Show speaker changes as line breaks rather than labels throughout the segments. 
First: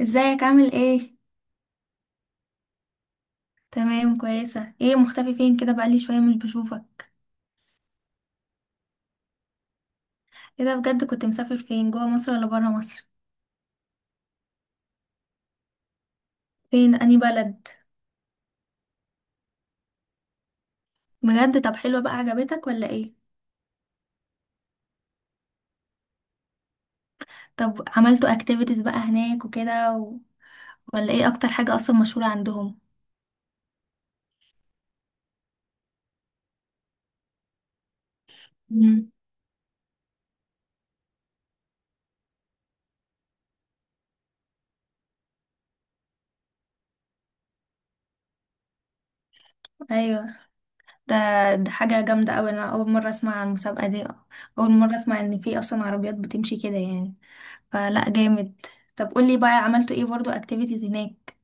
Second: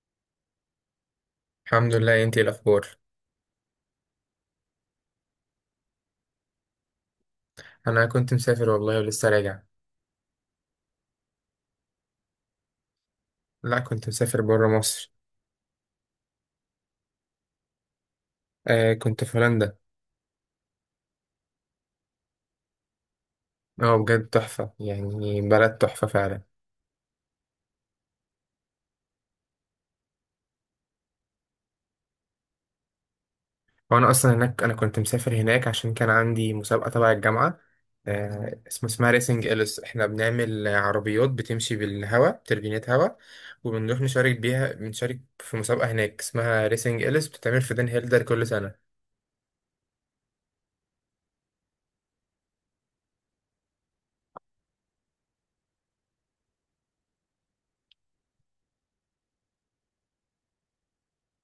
ازيك؟ عامل ايه؟
الحمد لله، انتي ايه الاخبار؟
تمام، كويسه. ايه مختفي فين كده؟ بقالي شويه مش بشوفك.
انا كنت مسافر والله ولسه راجع.
ايه ده؟ بجد كنت مسافر؟ فين، جوه مصر ولا بره مصر؟
لا، كنت مسافر بره مصر.
فين اني بلد؟
آه، كنت في هولندا.
بجد؟ طب حلوه بقى، عجبتك ولا ايه؟
اه، بجد تحفه، يعني بلد تحفه فعلا.
طب عملتوا اكتيفيتيز بقى هناك وكده ولا ايه اكتر حاجه اصلا مشهوره عندهم؟
وانا اصلا هناك، انا كنت مسافر هناك عشان كان عندي مسابقه تبع الجامعه. اسمها
مم.
ريسنج اليس. احنا بنعمل عربيات بتمشي بالهواء، تربينات هواء. وبنروح نشارك بيها بنشارك في مسابقه هناك اسمها ريسنج اليس، بتتعمل في دن هيلدر كل سنه.
ايوه. ده ده حاجه جامده قوي. انا اول مره اسمع عن المسابقه دي. اول مره اسمع ان في اصلا عربيات بتمشي كده يعني. فلا جامد. طب قولي بقى، عملتوا ايه برضو اكتيفيتيز هناك؟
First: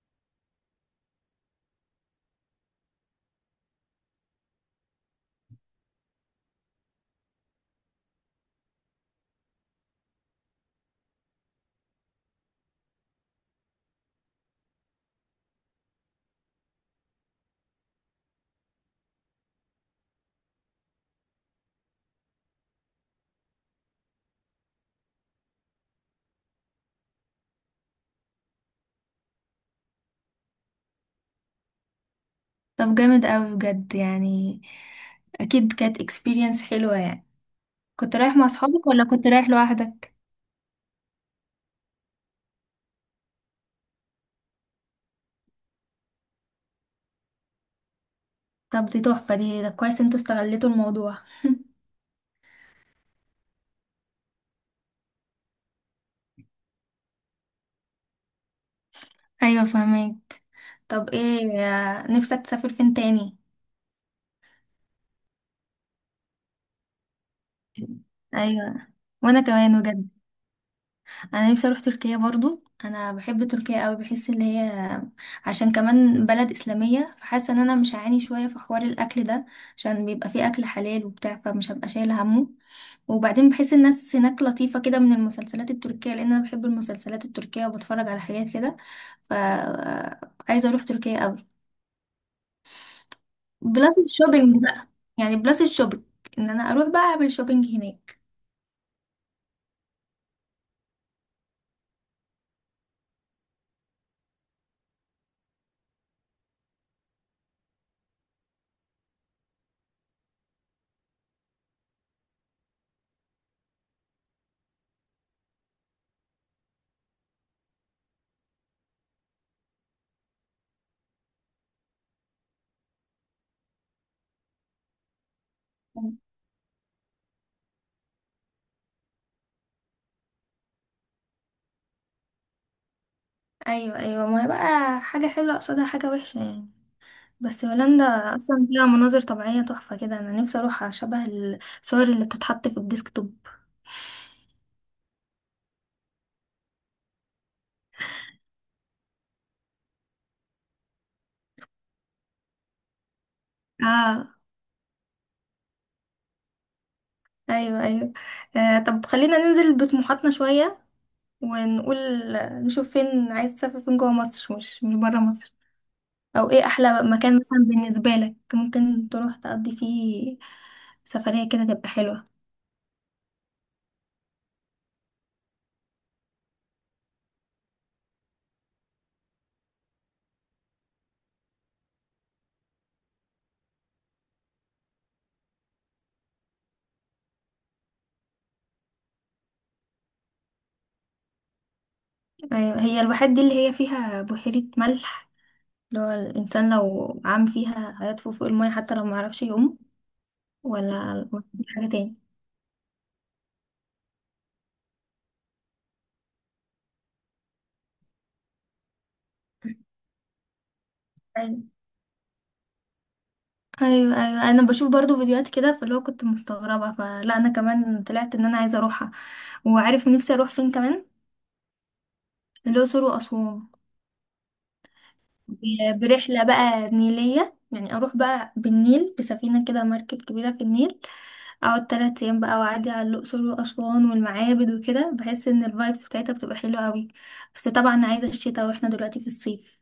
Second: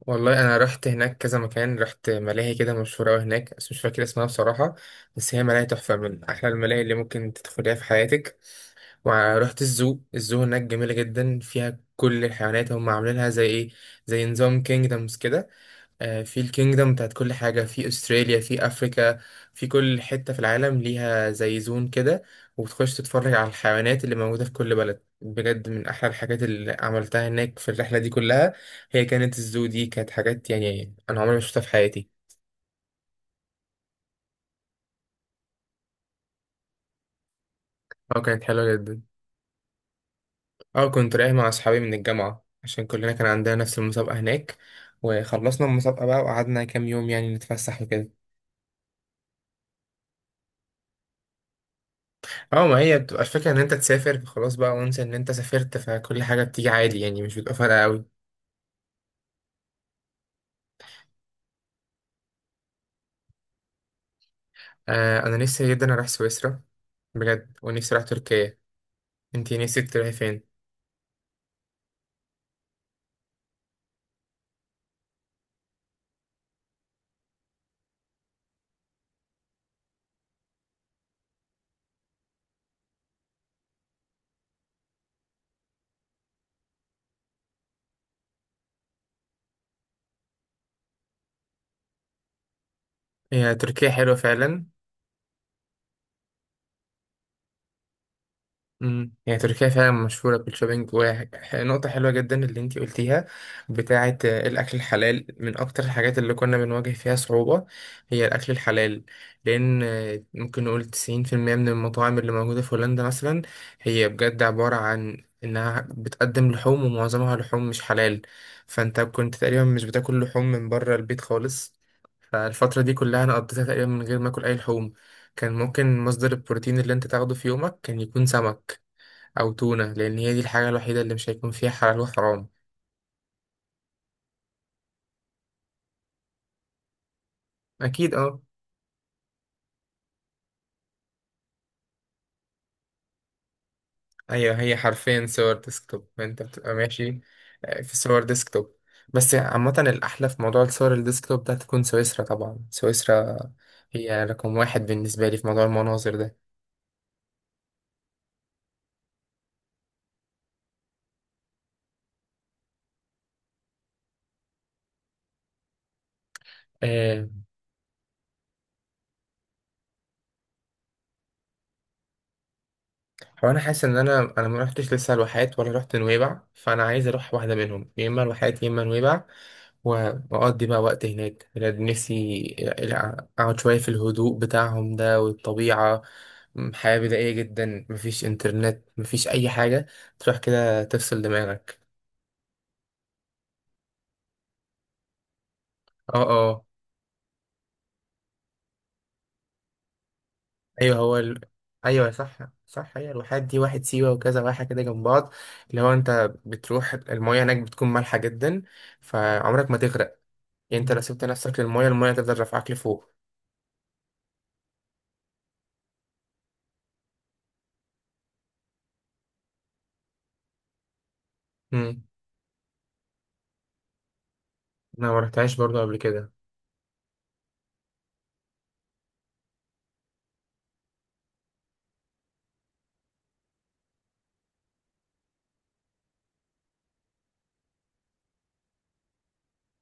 والله انا رحت هناك كذا مكان، رحت ملاهي كده مشهوره قوي هناك بس مش فاكر اسمها بصراحه. بس هي ملاهي تحفه، من احلى الملاهي اللي ممكن تدخليها في حياتك. ورحت الزو. هناك جميله جدا، فيها كل الحيوانات. هم عاملينها زي ايه، زي نظام كينجدمز كده. في الكينجدم بتاعت كل حاجة، في أستراليا، في أفريكا. في كل حتة في العالم ليها زي زون كده. وبتخش تتفرج على الحيوانات اللي موجودة في كل بلد، بجد من أحلى الحاجات اللي عملتها هناك في الرحلة دي كلها. هي كانت الزو دي كانت حاجات يعني أنا عمري ما شفتها في حياتي.
طب جامد قوي بجد يعني. اكيد كانت اكسبيرينس حلوة يعني. كنت
أه،
رايح
كانت
مع
حلوة
اصحابك
جدا.
ولا كنت رايح لوحدك؟
أه، كنت رايح مع أصحابي من الجامعة عشان كلنا كان عندنا نفس المسابقة هناك. وخلصنا المسابقة بقى وقعدنا كام يوم يعني نتفسح وكده.
طب دي تحفة، دي ده كويس انتوا استغلتوا الموضوع.
اه، ما هي بتبقى الفكرة ان انت تسافر خلاص بقى وانسى ان انت سافرت، فكل حاجة بتيجي عادي يعني مش بتبقى فارقة قوي.
ايوه فهمك. طب ايه، نفسك تسافر فين تاني؟
آه، انا نفسي جدا اروح سويسرا. بجد، ونفسي اروح تركيا.
ايوه، وانا
انتي
كمان
نفسك
بجد.
تروحي فين؟
انا نفسي اروح تركيا برضو، انا بحب تركيا قوي، بحس ان هي عشان كمان بلد اسلاميه، فحاسه ان انا مش هعاني شويه في حوار الاكل ده، عشان بيبقى فيه اكل حلال وبتاع، فمش هبقى شايله همه. وبعدين بحس الناس هناك لطيفة كده من المسلسلات التركية، لأن أنا بحب المسلسلات التركية وبتفرج على حاجات كده. ف، عايزة أروح تركيا قوي.
هي تركيا
بلس
حلوة
الشوبينج
فعلا.
بقى، يعني بلس الشوبينج، إن أنا أروح بقى أعمل شوبينج هناك.
يعني تركيا فعلا مشهورة بالشوبينج. ونقطة حلوة جدا اللي انتي قلتيها، بتاعة الأكل الحلال. من أكتر الحاجات اللي كنا بنواجه فيها صعوبة هي الأكل الحلال. لأن ممكن نقول 90% من المطاعم اللي موجودة في هولندا مثلا هي بجد عبارة عن إنها بتقدم لحوم، ومعظمها لحوم مش حلال. فأنت كنت تقريبا مش بتاكل لحوم من بره البيت خالص. فالفترة دي كلها أنا قضيتها تقريبا من غير ما أكل أي لحوم. كان ممكن مصدر البروتين اللي أنت تاخده في يومك كان يكون سمك أو تونة، لأن هي دي الحاجة الوحيدة اللي مش هيكون فيها حلال وحرام.
أيوة، أيوة، ما هي بقى حاجة حلوة قصادها حاجة وحشة يعني، بس هولندا
أكيد، أه.
أصلا فيها مناظر طبيعية تحفة كده، أنا نفسي أروح شبه الصور اللي بتتحط في الديسكتوب.
أيوة هي حرفيا صور ديسكتوب، أنت بتبقى ماشي. في صور ديسكتوب. بس عامة الأحلى في موضوع الصور الديسكتوب ده تكون سويسرا، طبعا سويسرا هي
اه.
رقم واحد بالنسبة لي في موضوع المناظر ده.
أيوة، أيوة. آه، طب خلينا ننزل بطموحاتنا شوية ونقول، نشوف فين عايز تسافر، فين جوه مصر، مش بره مصر، او ايه احلى
آه،
مكان مثلا بالنسبه لك ممكن تروح تقضي فيه سفريه كده تبقى حلوه؟
هو أنا حاسس إن أنا ما رحتش لسه الواحات ولا رحت نويبع، فأنا عايز أروح واحدة منهم، يا إما الواحات يا إما نويبع. وأقضي بقى وقت هناك، بجد نفسي أقعد شوية في الهدوء بتاعهم ده والطبيعة. حياة بدائية جدا، مفيش إنترنت، مفيش أي حاجة. تروح كده تفصل دماغك.
أيوة، هي الواحات دي اللي هي فيها بحيره ملح، اللي هو
اه، اه،
الانسان لو عام فيها هيطفو فوق الميه حتى لو معرفش يعوم؟
أيوه.
ولا ولا دي حاجه
أيوه
تاني؟
صح. صح، هي الواحات دي واحد سيوة وكذا واحة كده جنب بعض، اللي هو أنت بتروح المياه هناك بتكون مالحة جدا، فعمرك ما تغرق. يعني أنت لو سبت نفسك
ايوه،
للمياه، المياه تفضل رافعاك لفوق.
ايوه، أيوة. انا بشوف برضو فيديوهات كده فاللي هو كنت مستغربه، فلا انا كمان طلعت ان انا عايزه اروحها. وعارف نفسي اروح فين كمان؟
مم.
الاقصر واسوان،
أنا ما رحتهاش برضه قبل كده.
برحلة بقى نيلية، يعني أروح بقى بالنيل بسفينة كده، مركب كبيرة في النيل، أقعد 3 أيام بقى وأعدي على الأقصر وأسوان والمعابد وكده. بحس إن الفايبس بتاعتها بتبقى حلوة أوي، بس طبعا عايزة الشتاء وإحنا دلوقتي في الصيف.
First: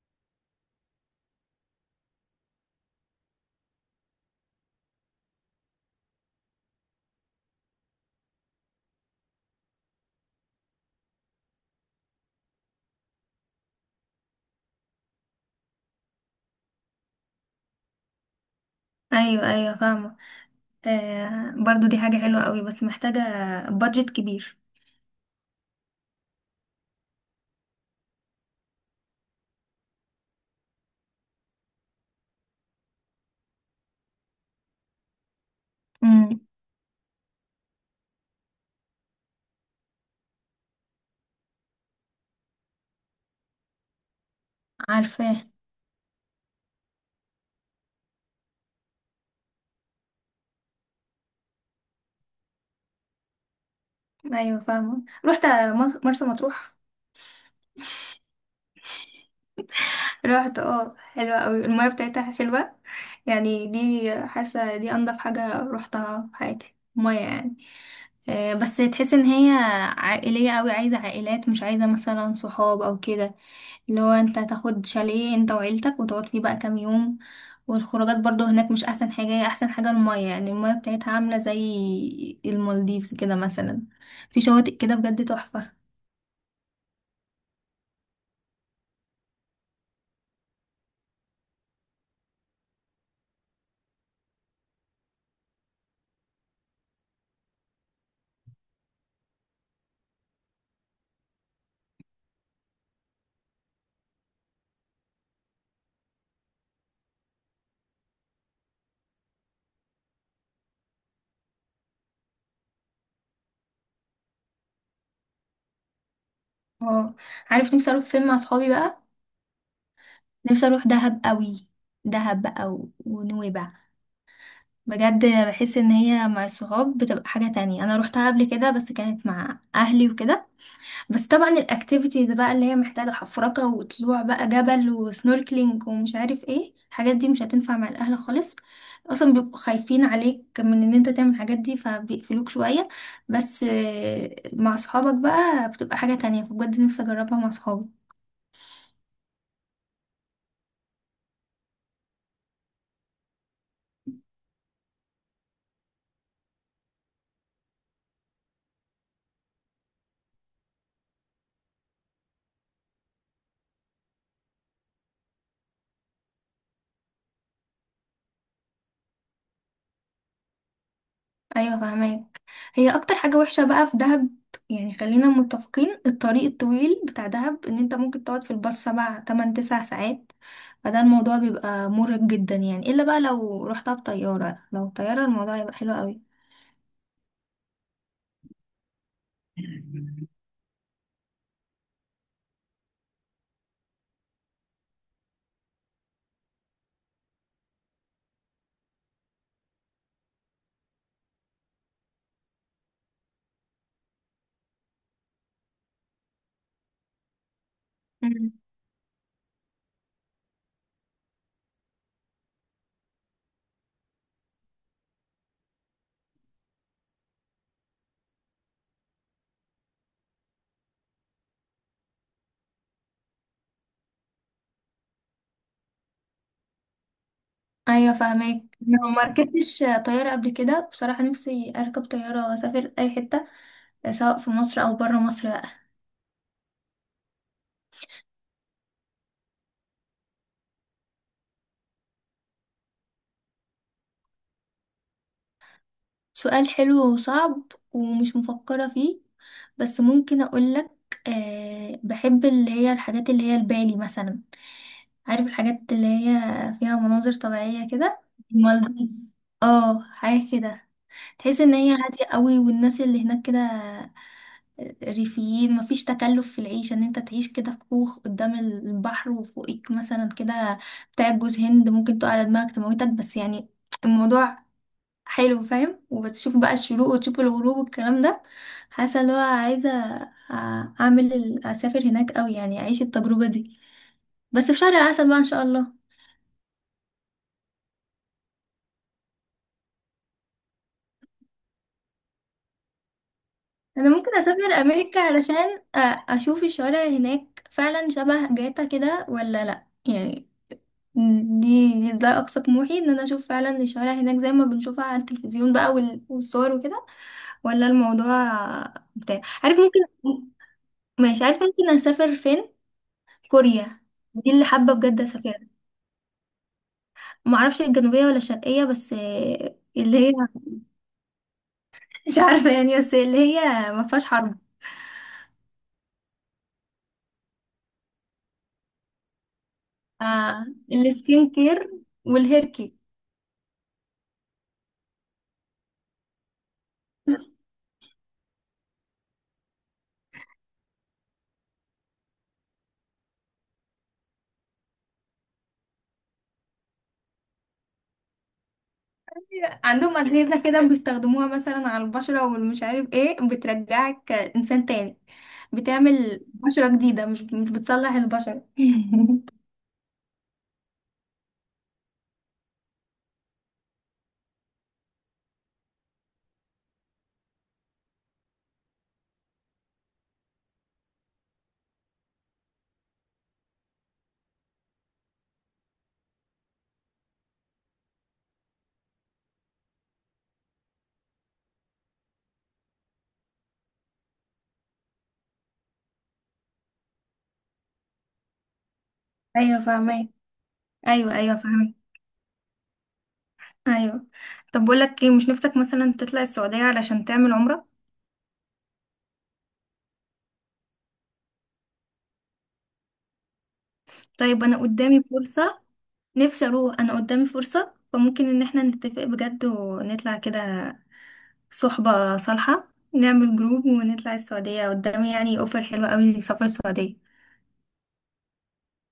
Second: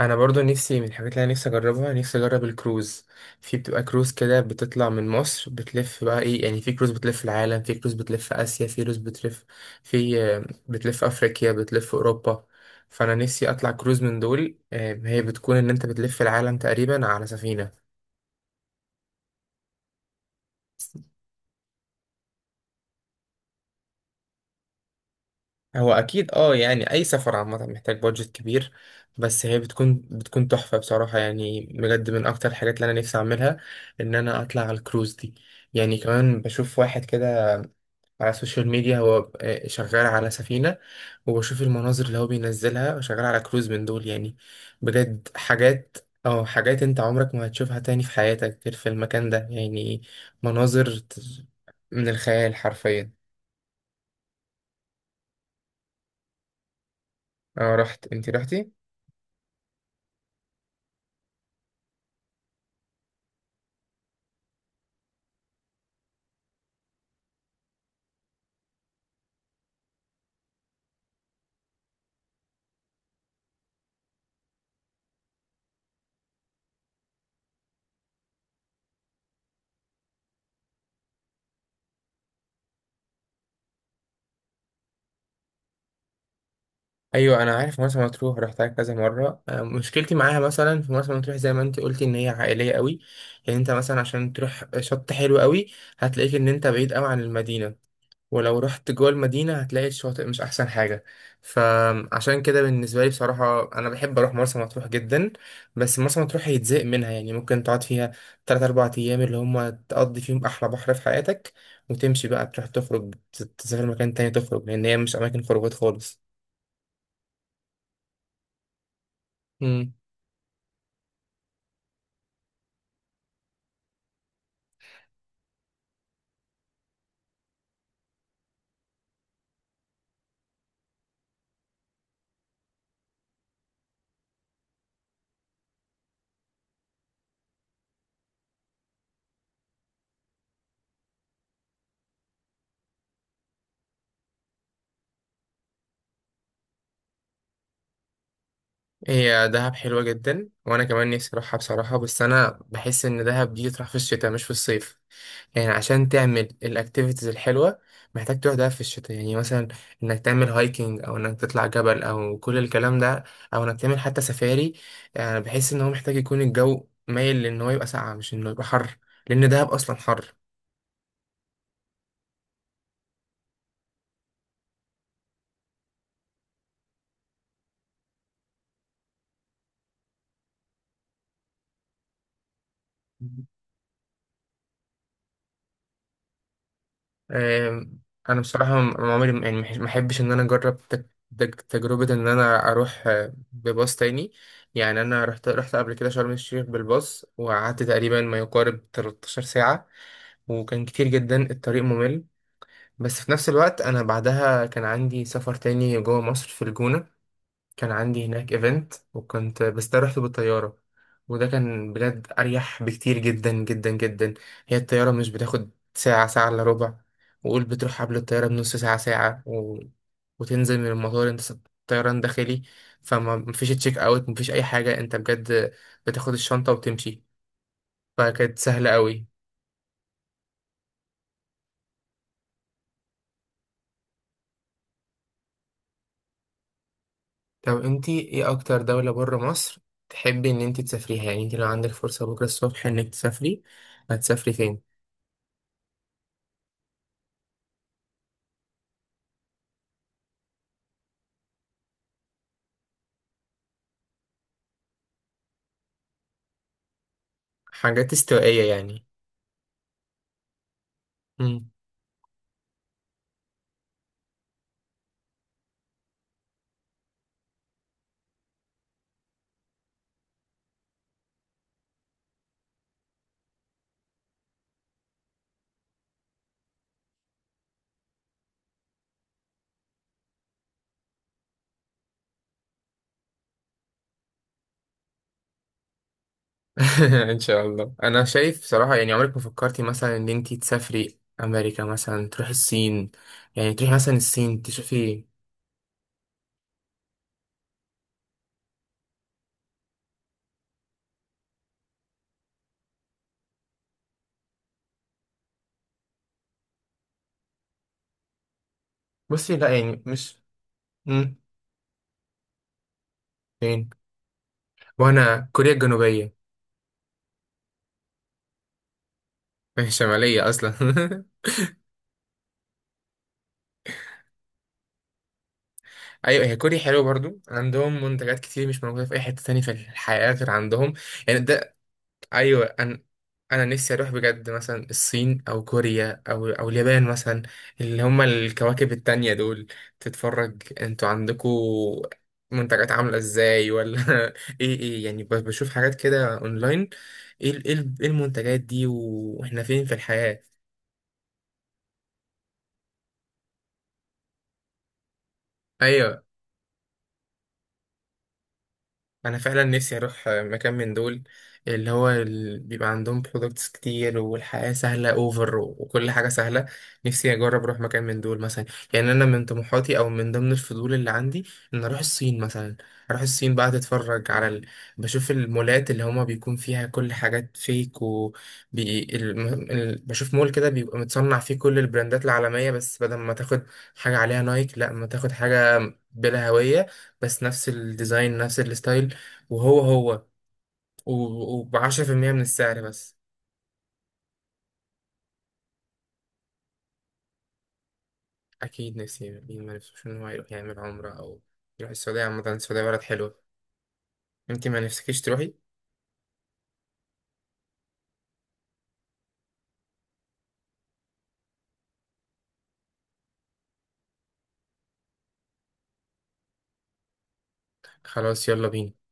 انا برضو نفسي، من الحاجات اللي انا نفسي اجربها، نفسي اجرب الكروز. في بتبقى كروز كده بتطلع من مصر بتلف بقى ايه يعني، في كروز بتلف العالم، في كروز بتلف اسيا، في كروز بتلف، في بتلف افريقيا، بتلف اوروبا. فانا نفسي اطلع كروز من دول. هي بتكون ان انت بتلف العالم تقريبا على سفينة.
أيوة أيوة فاهمة. آه، برضو دي حاجة حلوة أوي، بس محتاجة بادجت كبير.
هو اكيد، اه، يعني اي سفر عامه محتاج بادجت كبير. بس هي بتكون تحفه بصراحه، يعني بجد من اكتر الحاجات اللي انا نفسي اعملها ان انا اطلع على الكروز دي. يعني كمان
امم.
بشوف واحد كده على السوشيال ميديا هو شغال على سفينه، وبشوف المناظر اللي هو بينزلها شغال على كروز من دول، يعني بجد
عارفاه.
حاجات. اه، حاجات انت عمرك ما هتشوفها تاني في حياتك غير في المكان ده يعني، مناظر من الخيال حرفيا.
أيوة فاهمة، رحت مرسى مطروح.
اه، رحت. انت رحتي؟
رحت، اه، حلوة قوي، المية بتاعتها حلوة يعني، دي حاسة دي انضف حاجة روحتها في حياتي مية يعني. بس تحس ان هي عائلية قوي، عايزة عائلات، مش عايزة مثلا صحاب او كده، اللي هو انت تاخد شاليه انت وعيلتك وتقعد فيه بقى كام يوم. والخروجات برضو هناك مش احسن حاجة، هي احسن حاجة المية يعني، المية بتاعتها عاملة زي المالديفز كده مثلا، في شواطئ كده بجد تحفة.
ايوه انا عارف مرسى مطروح، رحتها كذا مره. مشكلتي معاها مثلا في مرسى مطروح، زي ما انت قلتي، ان هي عائليه قوي. يعني انت مثلا عشان تروح شط حلو قوي هتلاقيك ان انت بعيد قوي عن المدينه، ولو رحت جوه المدينه هتلاقي الشاطئ مش احسن حاجه. فعشان كده بالنسبه لي بصراحه، انا بحب اروح مرسى مطروح جدا، بس مرسى مطروح هيتزهق منها. يعني ممكن تقعد فيها 3-4 ايام اللي هم تقضي فيهم احلى بحر في حياتك، وتمشي بقى تروح تخرج، تسافر مكان تاني تخرج، لان هي مش اماكن خروجات خالص.
اه. عارف نفسي اروح فين مع صحابي بقى؟
مم.
نفسي اروح دهب قوي. دهب بقى ونويبع، بجد بحس ان هي مع الصحاب بتبقى حاجة تانية. انا روحتها قبل كده بس كانت مع اهلي وكده، بس طبعا الاكتيفيتيز بقى اللي هي محتاجة حفركة وطلوع بقى جبل وسنوركلينج ومش عارف ايه الحاجات دي مش هتنفع مع الاهل خالص، اصلا بيبقوا خايفين عليك من ان انت تعمل الحاجات دي فبيقفلوك شوية. بس مع صحابك بقى بتبقى حاجة تانية، فبجد نفسي اجربها مع صحابي.
هي دهب حلوة جدا وأنا كمان نفسي أروحها بصراحة، بس أنا بحس إن دهب دي تروح في الشتاء مش في الصيف. يعني عشان تعمل الأكتيفيتيز الحلوة محتاج تروح دهب في الشتاء، يعني مثلا إنك تعمل هايكنج أو إنك تطلع جبل أو كل الكلام ده، أو إنك تعمل حتى سفاري. يعني بحس إن هو محتاج يكون الجو مايل لإن هو يبقى ساقعة مش إنه يبقى حر، لأن دهب أصلا حر.
ايوه فهماك. هي اكتر حاجه وحشه بقى في دهب، يعني خلينا متفقين، الطريق الطويل بتاع دهب، ان انت ممكن تقعد في الباص 7 8 9 ساعات، فده الموضوع بيبقى مرهق جدا يعني، الا بقى لو رحتها بطياره، لو طياره الموضوع هيبقى حلو قوي.
آم، انا بصراحه عمري يعني ما احبش ان انا اجرب تجربه ان انا اروح بباص تاني. يعني انا رحت قبل كده شرم الشيخ بالباص، وقعدت تقريبا ما يقارب 13 ساعه، وكان كتير جدا، الطريق ممل. بس في نفس الوقت انا بعدها كان عندي سفر تاني جوه مصر في الجونه، كان عندي هناك
مم.
ايفنت، وكنت بس ده رحت بالطيارة. وده كان بجد أريح بكتير جدا جدا جدا. هي الطيارة مش بتاخد ساعة، ساعة إلا ربع. وقول بتروح قبل الطيارة بنص ساعة، ساعة، وتنزل من المطار، انت طيران داخلي. فما مفيش تشيك اوت، مفيش أي حاجة، انت بجد بتاخد الشنطة وتمشي.
ايوه
فكانت
فهماك.
سهلة
لو ما
قوي.
ركبتش طياره قبل كده بصراحه، نفسي اركب طياره واسافر اي حته سواء في مصر او بره مصر.
طب انتي ايه أكتر دولة بره مصر تحبي إن انتي تسافريها؟ يعني انتي لو عندك فرصة بكرة الصبح إنك تسافري، هتسافري فين؟
سؤال حلو وصعب، ومش مفكرة فيه، بس ممكن أقولك. أه، بحب اللي هي الحاجات اللي هي البالي مثلا، عارف الحاجات اللي هي فيها مناظر طبيعية
حاجات
كده؟
استوائية يعني.
المالديف، اه، حاجة كده تحس
مم.
ان هي هادية قوي، والناس اللي هناك كده ريفيين، مفيش تكلف في العيشة، ان انت تعيش كده في كوخ قدام البحر، وفوقك مثلا كده بتاع جوز هند ممكن تقع على دماغك تموتك، بس يعني الموضوع حلو فاهم، وبتشوف بقى الشروق وتشوف الغروب والكلام ده. حاسه اللي هو عايزه اسافر هناك قوي يعني، اعيش التجربه دي بس في شهر العسل بقى ان شاء الله.
ان شاء الله. انا شايف صراحه، يعني عمرك ما فكرتي مثلا ان انتي تسافري امريكا مثلا، تروحي الصين؟ يعني تروحي
انا
مثلا
ممكن
الصين
اسافر امريكا
تشوفي.
علشان اشوف الشوارع هناك فعلا شبه جاتا كده ولا لا يعني، ده اقصى طموحي، ان انا اشوف فعلا الشوارع هناك زي ما بنشوفها على التلفزيون بقى والصور وكده، ولا الموضوع بتاع،
بصي،
عارف؟
لا
ممكن،
يعني مش. مم.
مش عارف ممكن اسافر فين.
فين؟
كوريا، دي اللي حابة بجد
وانا
اسافرها.
كوريا الجنوبيه.
ما اعرفش الجنوبية ولا الشرقية، بس اللي هي
الشماليه اصلا
مش عارفة يعني، بس اللي هي ما فيهاش حرب.
ايوه هي كوريا حلوه برضو، عندهم منتجات كتير مش موجوده في اي حته تانية في الحياه غير
آه،
عندهم. يعني
السكين
ده.
كير
ايوه،
والهير كير.
انا نفسي اروح بجد مثلا الصين او كوريا او اليابان مثلا، اللي هما الكواكب التانية دول. تتفرج انتوا عندكوا منتجات عاملة ازاي ولا ايه، ايه، يعني بشوف حاجات كده اونلاين. إيه المنتجات دي واحنا فين في
عندهم
الحياة؟
أجهزة كده بيستخدموها مثلا على البشرة والمش عارف ايه، بترجعك إنسان تاني،
ايوه
بتعمل بشرة جديدة، مش بتصلح البشرة
انا فعلا نفسي اروح مكان من دول اللي هو بيبقى عندهم برودكتس كتير والحياة سهلة اوفر وكل حاجة سهلة. نفسي اجرب اروح مكان من دول مثلا. يعني انا من طموحاتي او من ضمن الفضول اللي عندي ان اروح الصين مثلا. اروح الصين بقى اتفرج على بشوف المولات اللي هما بيكون فيها كل حاجات فيك، و بشوف مول كده بيبقى متصنع فيه كل البراندات العالمية، بس بدل ما تاخد حاجة عليها نايك، لا ما تاخد حاجة بلا هوية، بس نفس الديزاين نفس الستايل، وهو
أيوة
هو.
فاهمة. أيوة أيوة فاهمة.
وبعشرة في المية من السعر بس.
أيوة. طب بقولك ايه، مش نفسك مثلا تطلع السعودية علشان تعمل عمرة؟
أكيد نفسي، مين ما نفسوش إن هو يروح يعمل عمرة أو يروح السعودية، عامة السعودية بلد حلوة.
طيب،
أنت
انا
ما نفسكيش
قدامي
تروحي.
فرصة. نفسي اروح، انا قدامي فرصة، فممكن ان احنا نتفق بجد ونطلع كده صحبة صالحة، نعمل جروب ونطلع السعودية، قدامي يعني اوفر حلوة قوي لسفر السعودية.
خلاص، يلا بينا.